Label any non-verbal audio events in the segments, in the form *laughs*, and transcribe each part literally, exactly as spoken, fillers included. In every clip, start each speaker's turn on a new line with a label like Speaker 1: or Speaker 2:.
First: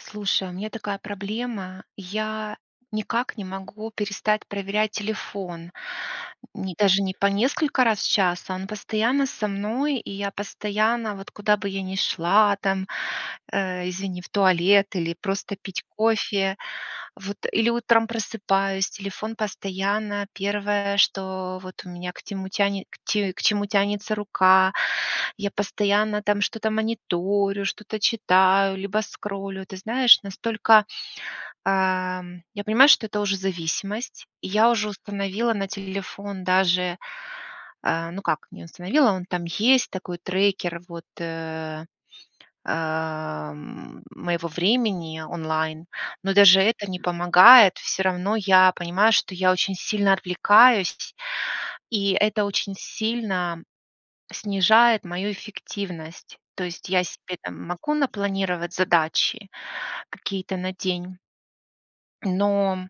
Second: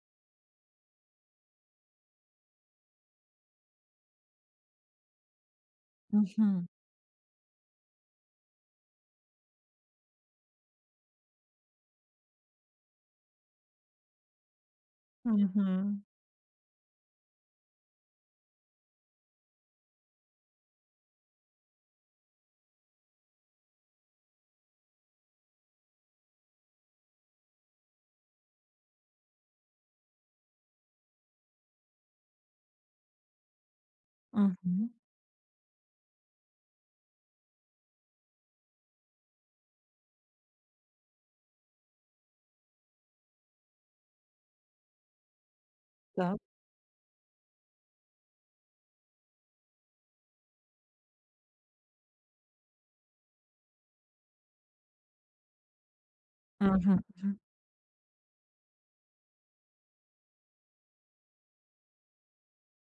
Speaker 1: Слушай, у меня такая проблема: я никак не могу перестать проверять телефон.
Speaker 2: Мгм.
Speaker 1: Не даже не по несколько раз в час, а он постоянно со мной, и я постоянно, вот куда бы я ни шла там, э извини, в туалет или просто пить
Speaker 2: Мгм.
Speaker 1: кофе, вот или утром просыпаюсь, телефон постоянно первое, что вот у меня к тему тяне ть к чему тянется рука, я постоянно там что-то мониторю, что-то читаю, либо скроллю, ты знаешь, настолько, ам Я понимаю, что это уже зависимость, и я уже
Speaker 2: Мгм.
Speaker 1: установила на телефон даже А, ну как не установила, он там есть такой трекер, вот, э а м моего времени онлайн. Но
Speaker 2: Да.
Speaker 1: даже это не помогает. Всё равно я понимаю, что я очень сильно отвлекаюсь сь и это очень сильно снижает мою эффективность. То есть
Speaker 2: Мгм,
Speaker 1: я себе
Speaker 2: мгм.
Speaker 1: там могу напланировать задачи какие-то на день Но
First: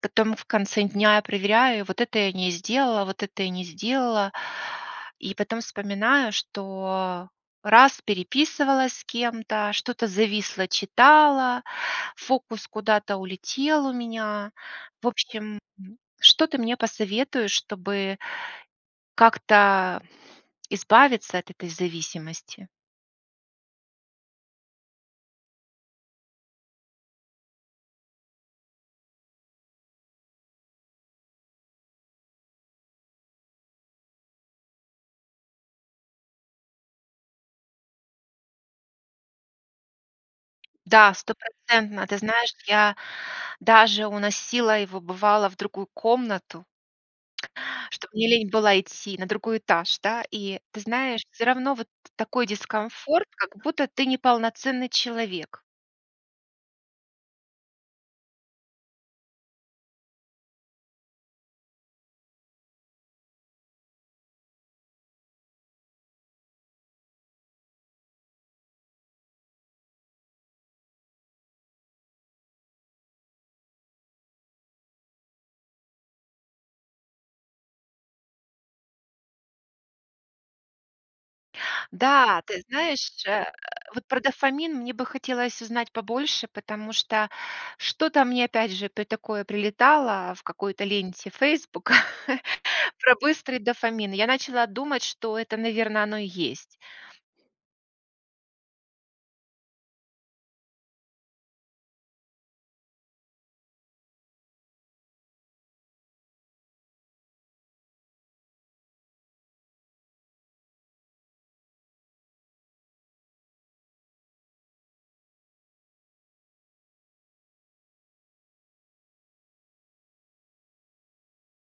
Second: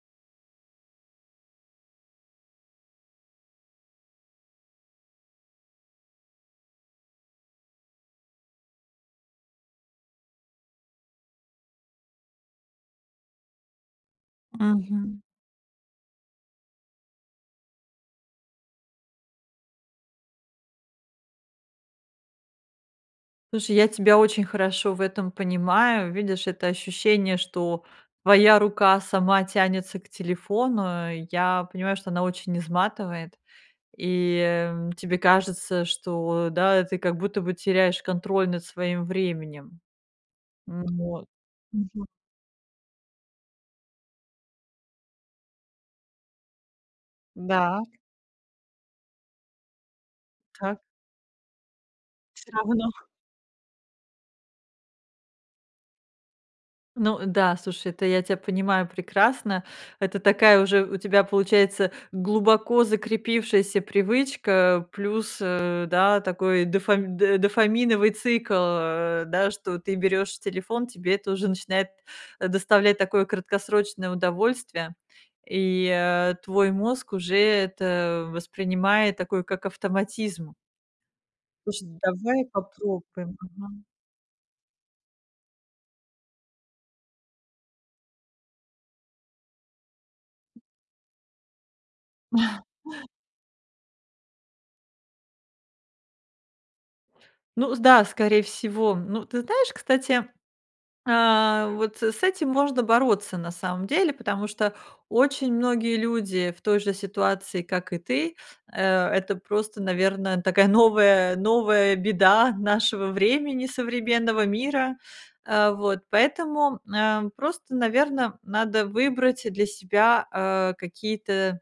Speaker 1: потом в конце дня я проверяю: вот это я не сделала, вот это я не сделала. И потом вспоминаю, что раз переписывалась с кем-то, что-то зависло, читала, фокус куда-то улетел у меня. В
Speaker 2: Мгм.
Speaker 1: общем что ты мне посоветуешь, чтобы как-то избавиться от этой зависимости?
Speaker 2: Слушай, я тебя очень хорошо в этом понимаю. Видишь, это ощущение, что твоя рука сама тянется к телефону, я понимаю, что оно очень изматывает, и тебе кажется, что да, ты как будто бы теряешь контроль над своим временем. М,
Speaker 1: Да,
Speaker 2: вот, мгм.
Speaker 1: стопроцентно. Ты знаешь, я даже уносила его, бывало, в другую комнату.
Speaker 2: Да.
Speaker 1: Чтоб мне лень было идти на другой этаж, да. И ты
Speaker 2: Так.
Speaker 1: знаешь, всё равно вот такой
Speaker 2: Всё равно.
Speaker 1: дискомфорт, как будто ты неполноценный человек.
Speaker 2: Ну да, слушай, это я тя понимаю прекрасно, это такая уже у тебя получается глубоко закрепившаяся привычка, плюс, э, да, такой дофами дофаминовый цикл, э, да, что ты берёшь телефон, тебе это уже начинает, э, доставлять такое краткосрочное удовольствие, и, э, твой мозг уже это воспринимает такой, как автоматизм. Слушай,
Speaker 1: Да,
Speaker 2: давай
Speaker 1: ты знаешь,
Speaker 2: попробуем.
Speaker 1: э,
Speaker 2: Мгм.
Speaker 1: вот про дофамин мне бы хотелось узнать побольше, потому что что-то мне опять же при такое прилетало в какой-то ленте "Фейсбука" *chuckles* про быстрый дофамин. Я начала думать, что это, наверно, оно и есть.
Speaker 2: Ну, с да, скорее всего. Ну, ты знаешь, кстати, а, вот с этим можно бороться на самом деле, потому что очень многие люди в той же ситуации, как и ты, э, это просто, наверно, такая новая новая беда нашего времени, современного мира. Э, вот поэтому, э, просто, наверно, надо выбрать для себя, а, какие-то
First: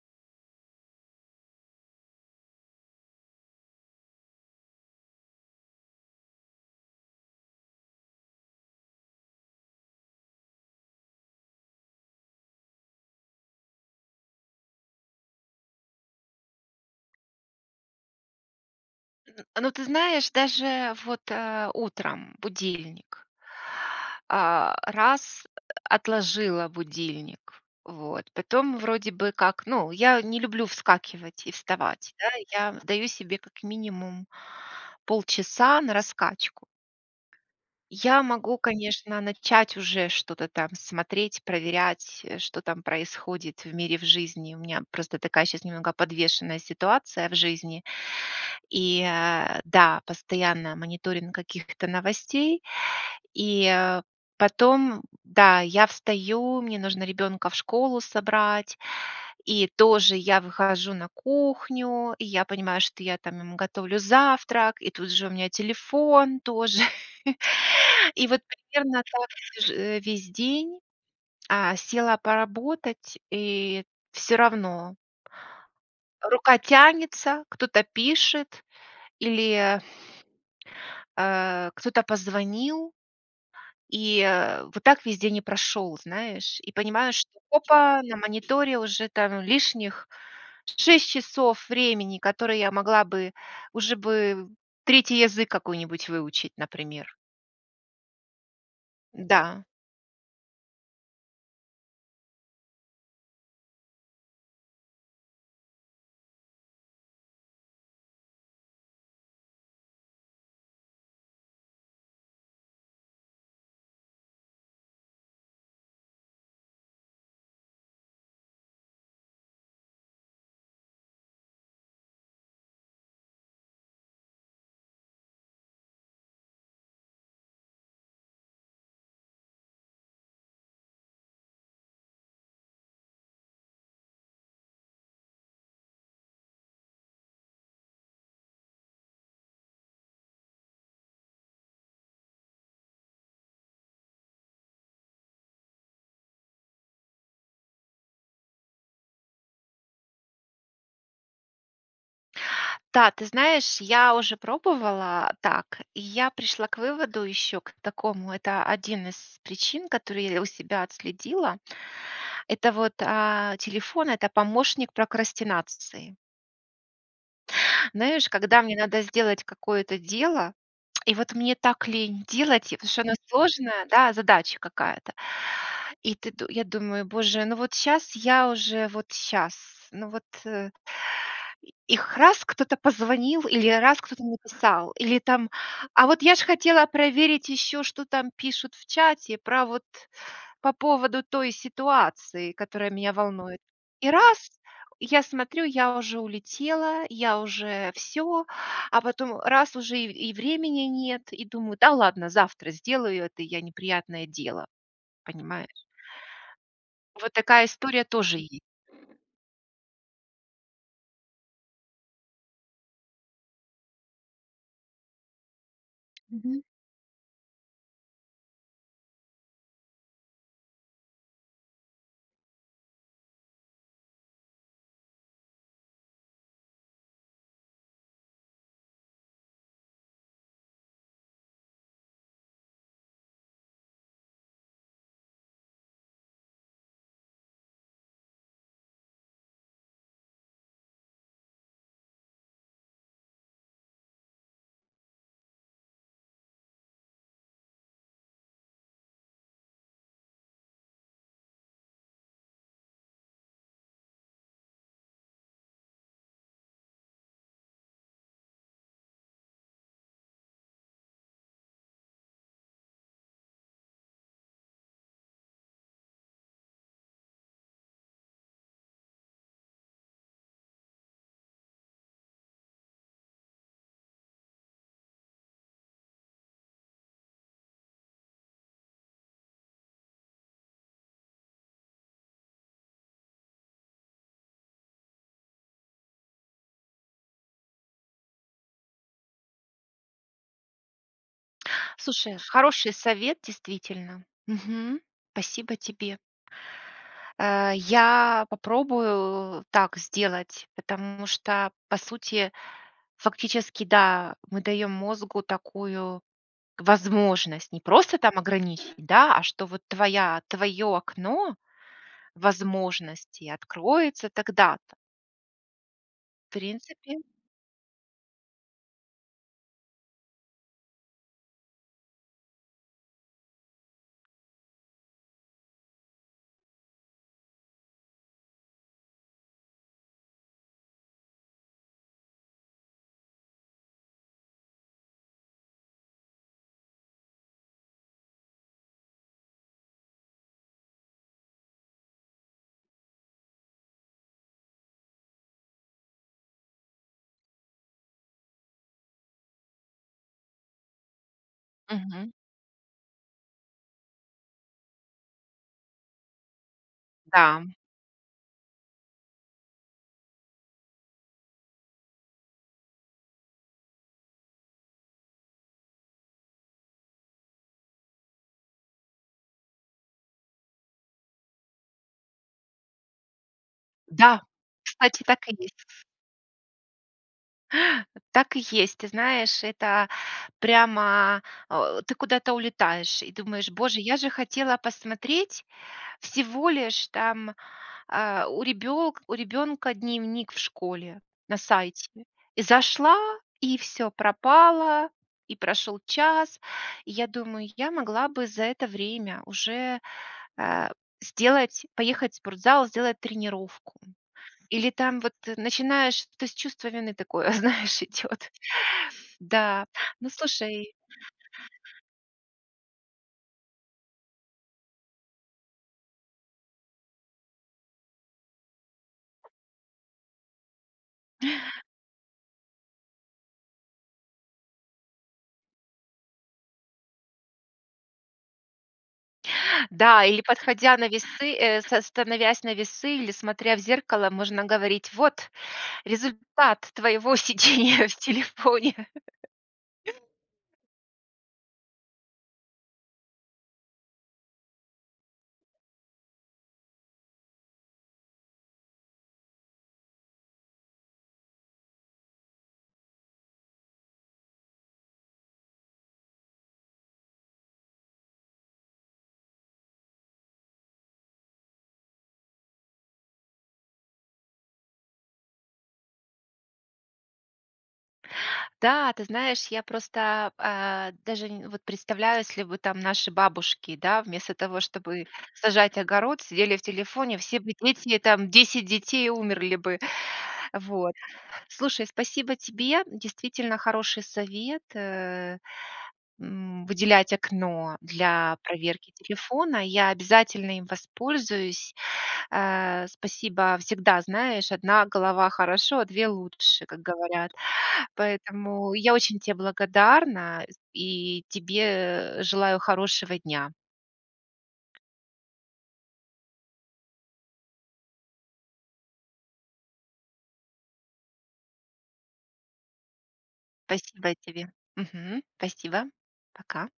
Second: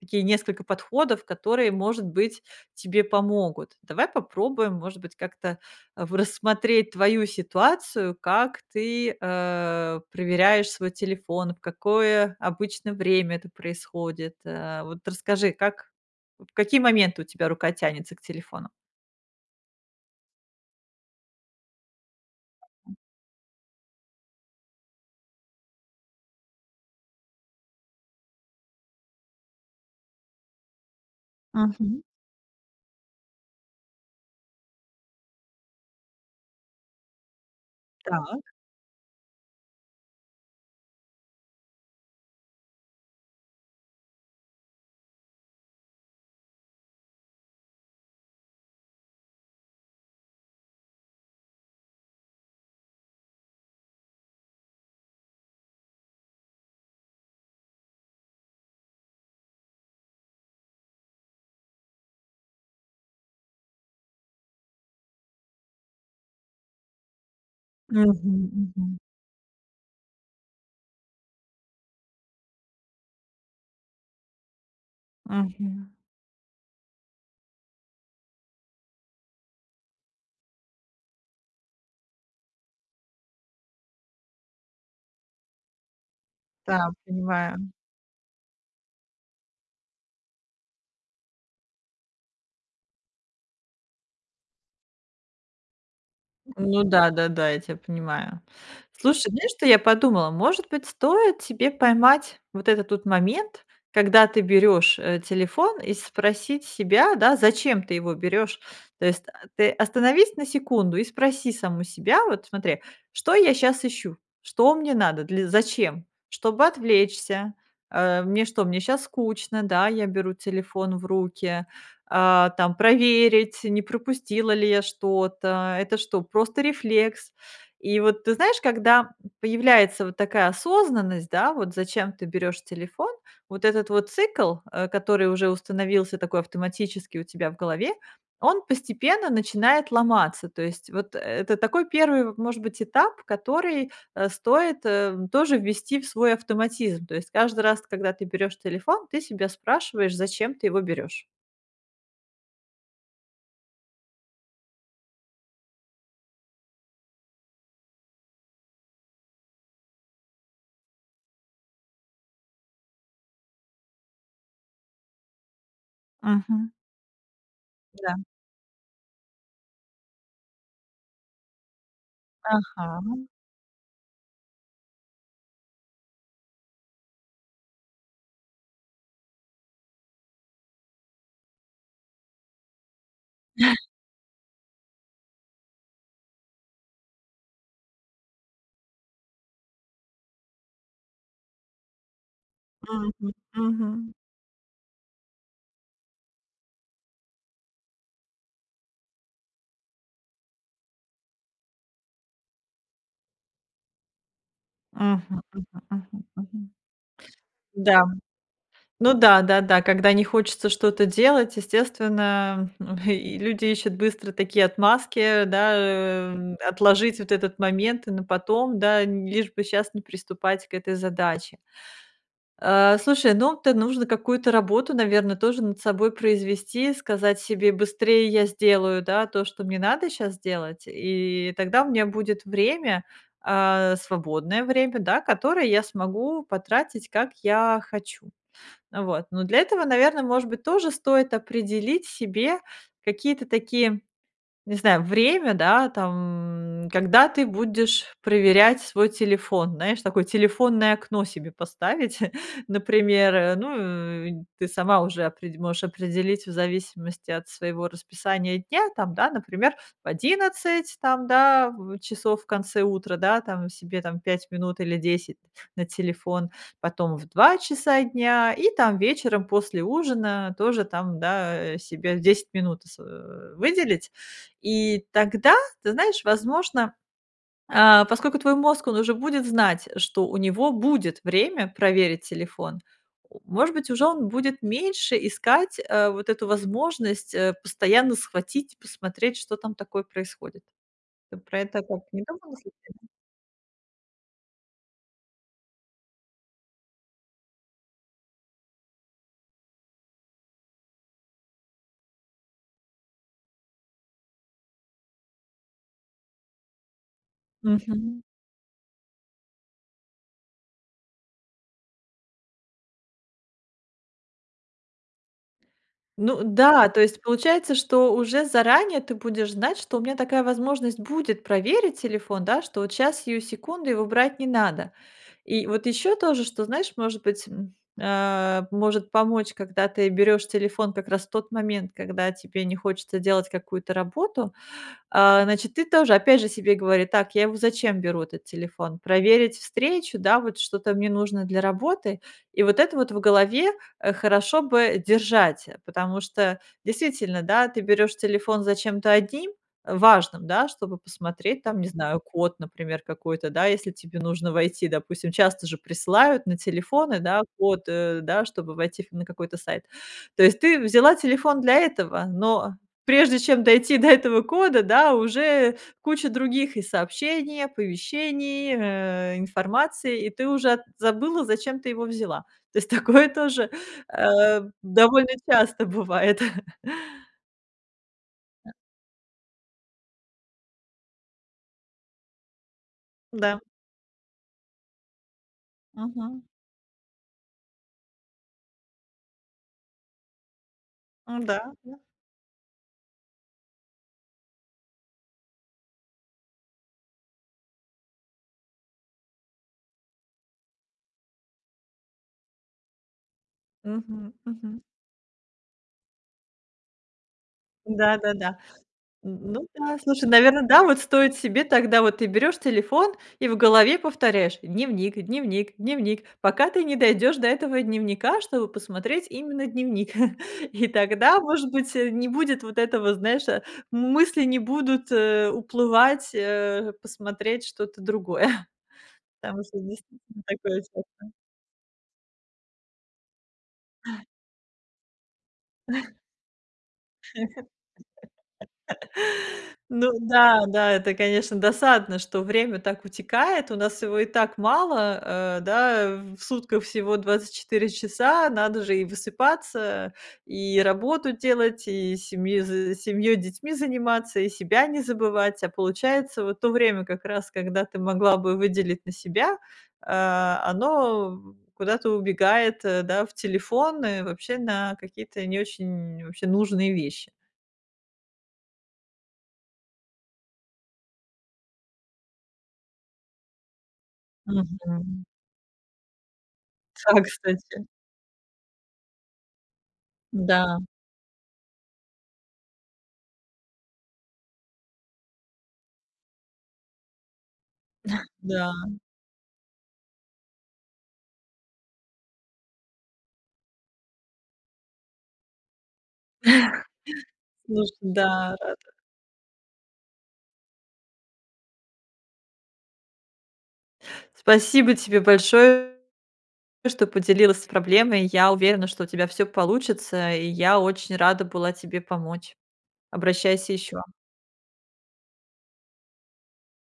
Speaker 2: такие несколько подходов, которые, может быть, тебе помогут. Давай попробуем, может быть, как-то в рассмотреть твою ситуацию, как ты, а, проверяешь свой телефон, в какое обычно время это происходит, а, вот расскажи, как, в какие моменты у тебя рука тянется к телефону.
Speaker 1: Ну, ты знаешь, даже вот, э, утром будильник а, раз отложила будильник, вот. Потом, вроде бы как, ну, я не люблю вскакивать и
Speaker 2: Мгм.
Speaker 1: вставать, да. Я отдаю себе как минимум полчаса на раскачку. Я
Speaker 2: Так.
Speaker 1: могу, конечно, начать уже что-то там смотреть, проверять, что там происходит в мире, в жизни. У меня просто такая сейчас немного подвешенная ситуация в жизни и, э, да, постоянно мониторинг каких-то новостей, и потом, да, я встаю, мне нужно ребенка в школу собрать, и тоже я выхожу на кухню, и я понимаю, что я там ему готовлю завтрак, и тут же у меня телефон тоже. *chuckles* И вот примерно
Speaker 2: Мгм-мгм.
Speaker 1: так тоже весь день, а, села поработать и всё равно.
Speaker 2: Мгм.
Speaker 1: Рука тянется, кто-то пишет или, э, кто-то позвонил. И, э, вот так весь день и прошел, знаешь? И
Speaker 2: Да,
Speaker 1: понимаю, что
Speaker 2: понимаю.
Speaker 1: опа! На мониторе уже там лишних шесть часов времени, которые я могла бы уже бы третий язык какой-нибудь выучить,
Speaker 2: Ну
Speaker 1: например.
Speaker 2: да-да-да, я тебя понимаю. Слушай, знаешь,
Speaker 1: Да.
Speaker 2: что я подумала, может быть, стоит тебе поймать вот этот вот момент, когда ты берешь, э, телефон, и спросить себя, да, зачем ты его берешь, То есть ты остановись на секунду и спроси саму себя, вот смотри: "Что я сейчас ищу? Что мне надо? Для Зачем? Чтобы отвлечься? Э, мне что, мне сейчас скучно? Да, я беру телефон в руки, а, там, проверить, не пропустила ли я что-то? Это что, просто рефлекс?". И вот ты знаешь, когда появляется вот такая осознанность, да, вот зачем ты берёшь телефон, вот этот вот цикл, э, который уже установился такой автоматически у тебя в голове, он постепенно начинает ломаться. То есть вот, э, это такой первый, может быть, этап, который, э, стоит тоже ввести в свой автоматизм. То есть каждый раз, когда ты берёшь телефон, ты себя спрашиваешь, зачем ты его берёшь.
Speaker 1: Да, ты знаешь, я уже пробовала так, и я пришла к выводу еще к такому, это один из причин, которую я у себя отследила. Это вот, а, телефон- это помощник прокрастинации.
Speaker 2: Мгм. Да.
Speaker 1: Знаешь, когда мне надо сделать какое-то дело, и вот мне так лень делать, потому что оно
Speaker 2: Ага.
Speaker 1: сложное, да, задача какая-то. И ты д я думаю: "Боже, ну вот щас я уже, вот щас, ну вот, э". И их раз кто-то позвонил, или
Speaker 2: *chuckles*
Speaker 1: раз кто-то написал, или там, а вот я ж хотела проверить еще, что там пишут в чате про вот по поводу той ситуации, которая меня
Speaker 2: Мгм,
Speaker 1: волнует. И
Speaker 2: мгм.
Speaker 1: раз я смотрю, я уже улетела, я уже всё, а потом раз уже и и времени нет, и думаю: "Да ладно, завтра сделаю это я неприятное дело".
Speaker 2: Мгм мгм
Speaker 1: Понимаешь?
Speaker 2: мгм мгм.
Speaker 1: Вот такая
Speaker 2: Да.
Speaker 1: история тоже есть.
Speaker 2: Ну да-да-да, когда не хочется что-то делать, естественно, м, и люди ищут быстро такие отмазки, да, э,
Speaker 1: Мгм.
Speaker 2: отложить вот этот момент на потом, да, лишь бы сейчас не приступать к этой задаче. А, слушай, ну это нужно какую-то работу, наверное, тоже над собой произвести, сказать себе: "Быстрее я сделаю, да, то, что мне надо сейчас сделать, и тогда у меня будет время, а, свободное время, да, которое я смогу потратить, как я хочу", а, вот. Но для этого, наверное, может быть, тоже стоит определить себе какие-то такие, не знаю, время, да, там, когда ты будешь проверять свой телефон, знаешь, такое телефонное окно себе поставить, *chuckles* например. Ну, и ты сама уже опре можешь определить в зависимости от своего расписания дня там, да, например, в одиннадцать там, да, в часов в конце утра, да, там себе там пять минут или десять на телефон, потом в два часа дня, и там вечером после ужина тоже там, да, э, себе десять минут с, э, выделить. И тогда, ты знаешь, возможно, а, поскольку твой мозг, он уже будет знать, что у него будет время проверить телефон, о может быть, уже он будет меньше искать, а, вот эту возможность, э, постоянно схватить, посмотреть, что там такое происходит. Ты про это как, не
Speaker 1: Слушай,
Speaker 2: думала
Speaker 1: хороший
Speaker 2: случайно?
Speaker 1: совет, действительно, мгм. Спасибо тебе. Э, я попробую так сделать, потому что, по сути, фактически, да, мы даем мозгу такую возможность. Не просто
Speaker 2: Мгм.
Speaker 1: там ограничить, да, а что вот твоя твое окно возможностей откроется тогда-то.
Speaker 2: Ну
Speaker 1: В
Speaker 2: да, то
Speaker 1: принципе
Speaker 2: есть получается, что уже заранее ты будешь знать, что у меня такая возможность будет проверить телефон, да, что вот щас, сию секунду, его брать не надо. И вот ещё тоже, что, знаешь, может быть, м, а, может помочь, когда ты берёшь телефон как раз в тот момент, когда тебе не хочется делать какую-то работу, а, значит, ты тоже, опять же, себе говори: "Так, я его зачем беру, этот телефон? Проверить встречу, да, вот что-то мне нужно для работы?" И вот это вот в голове хорошо бы держать, потому что действительно, да, ты берёшь телефон зачем-то одним, важным, да, чтобы посмотреть, там, не знаю,
Speaker 1: Мгм.
Speaker 2: код, например, какой-то, да, если тебе нужно войти, допустим. Часто же присылают на телефоны, да,
Speaker 1: Да, м.
Speaker 2: код, э, да чтобы войти в на какой-то сайт. То есть ты взяла телефон для этого, но прежде чем дойти до этого кода, да, уже куча других и сообщения, оповещений, э информации, и ты уже от забыла, зачем ты его взяла. То есть такое тоже,
Speaker 1: Да!
Speaker 2: э
Speaker 1: Кстати,
Speaker 2: довольно
Speaker 1: так и есть.
Speaker 2: часто бывает.
Speaker 1: Так и есть! Ты знаешь, это прямо а, ты куда-то улетаешь и
Speaker 2: Да.
Speaker 1: думаешь: "Боже, я же хотела посмотреть
Speaker 2: Мгм.
Speaker 1: всего лишь там, а, у ребёлка у ребенка дневник в школе на
Speaker 2: Да, да.
Speaker 1: сайте". И зашла, и всё пропало, и прошел час, и я думаю: "Я могла бы за это время уже, а, сделать поехать в спортзал, сделать тренировку".
Speaker 2: Мгм, мгм.
Speaker 1: Или там вот начинаешь, то есть чувство вины такое, знаешь,
Speaker 2: Да да
Speaker 1: идет.
Speaker 2: да. Ну
Speaker 1: Да.
Speaker 2: да, слушай,
Speaker 1: Ну,
Speaker 2: наверно, да,
Speaker 1: слушай
Speaker 2: вот стоит себе тогда, вот ты берёшь телефон и в голове повторяешь: "Дневник дневник дневник", пока ты не дойдёшь до этого дневника, чтобы посмотреть именно дневник. *chuckles* И тогда, может быть, э, не будет вот этого, знаешь, м мысли не будут, э, уплывать, э, посмотреть что-то другое, *chuckles* потому что
Speaker 1: Да, или,
Speaker 2: действительно такое
Speaker 1: подходя
Speaker 2: чувство.
Speaker 1: на весы, э, с становясь на весы, или смотря в зеркало, можно говорить: "Вот результат твоего сидения в телефоне!"
Speaker 2: Ну
Speaker 1: *laughs*
Speaker 2: да, да, это, конечно, досадно, что время так утекает, у нас его и так мало. Э, да, в сутках всего двадцать четыре часа, надо же и высыпаться, и работу делать, и семьёй з семьей, детьми заниматься, и себя не забывать. А получается, вот то время как раз, когда ты могла бы выделить на себя, а, оно куда-то убегает, э, да, в телефон и вообще на какие-то не очень вообще нужные вещи.
Speaker 1: Да, ты знаешь, я просто, а, даже н вот представляю, если бы там наши бабушки, да вместо того, чтоб
Speaker 2: Мгм.
Speaker 1: сажать огород, сидели в
Speaker 2: Да,
Speaker 1: телефоне, все бы
Speaker 2: кстати.
Speaker 1: дети там, десять детей, и умерли бы
Speaker 2: Да.
Speaker 1: вот. Слушай, спасибо тебе. Действительно хороший совет, э, м, выделять окно для
Speaker 2: Да.
Speaker 1: проверки телефона. Я обязательно им воспользуюсь, э. Спасибо. Всегда знаешь, одна голова хорошо, а две лучше, как говорят.
Speaker 2: Слушай, да, рада.
Speaker 1: Поэтому я очень те благодарна и тебе, э, желаю хорошего дня!
Speaker 2: Спасибо тебе большо что поделилась проблемой, я уверена, что у тебя всё получится, и я очень рада была тебе помочь. Обращайся еще.
Speaker 1: Спасибо тебе. Мгм, спасибо. Пока.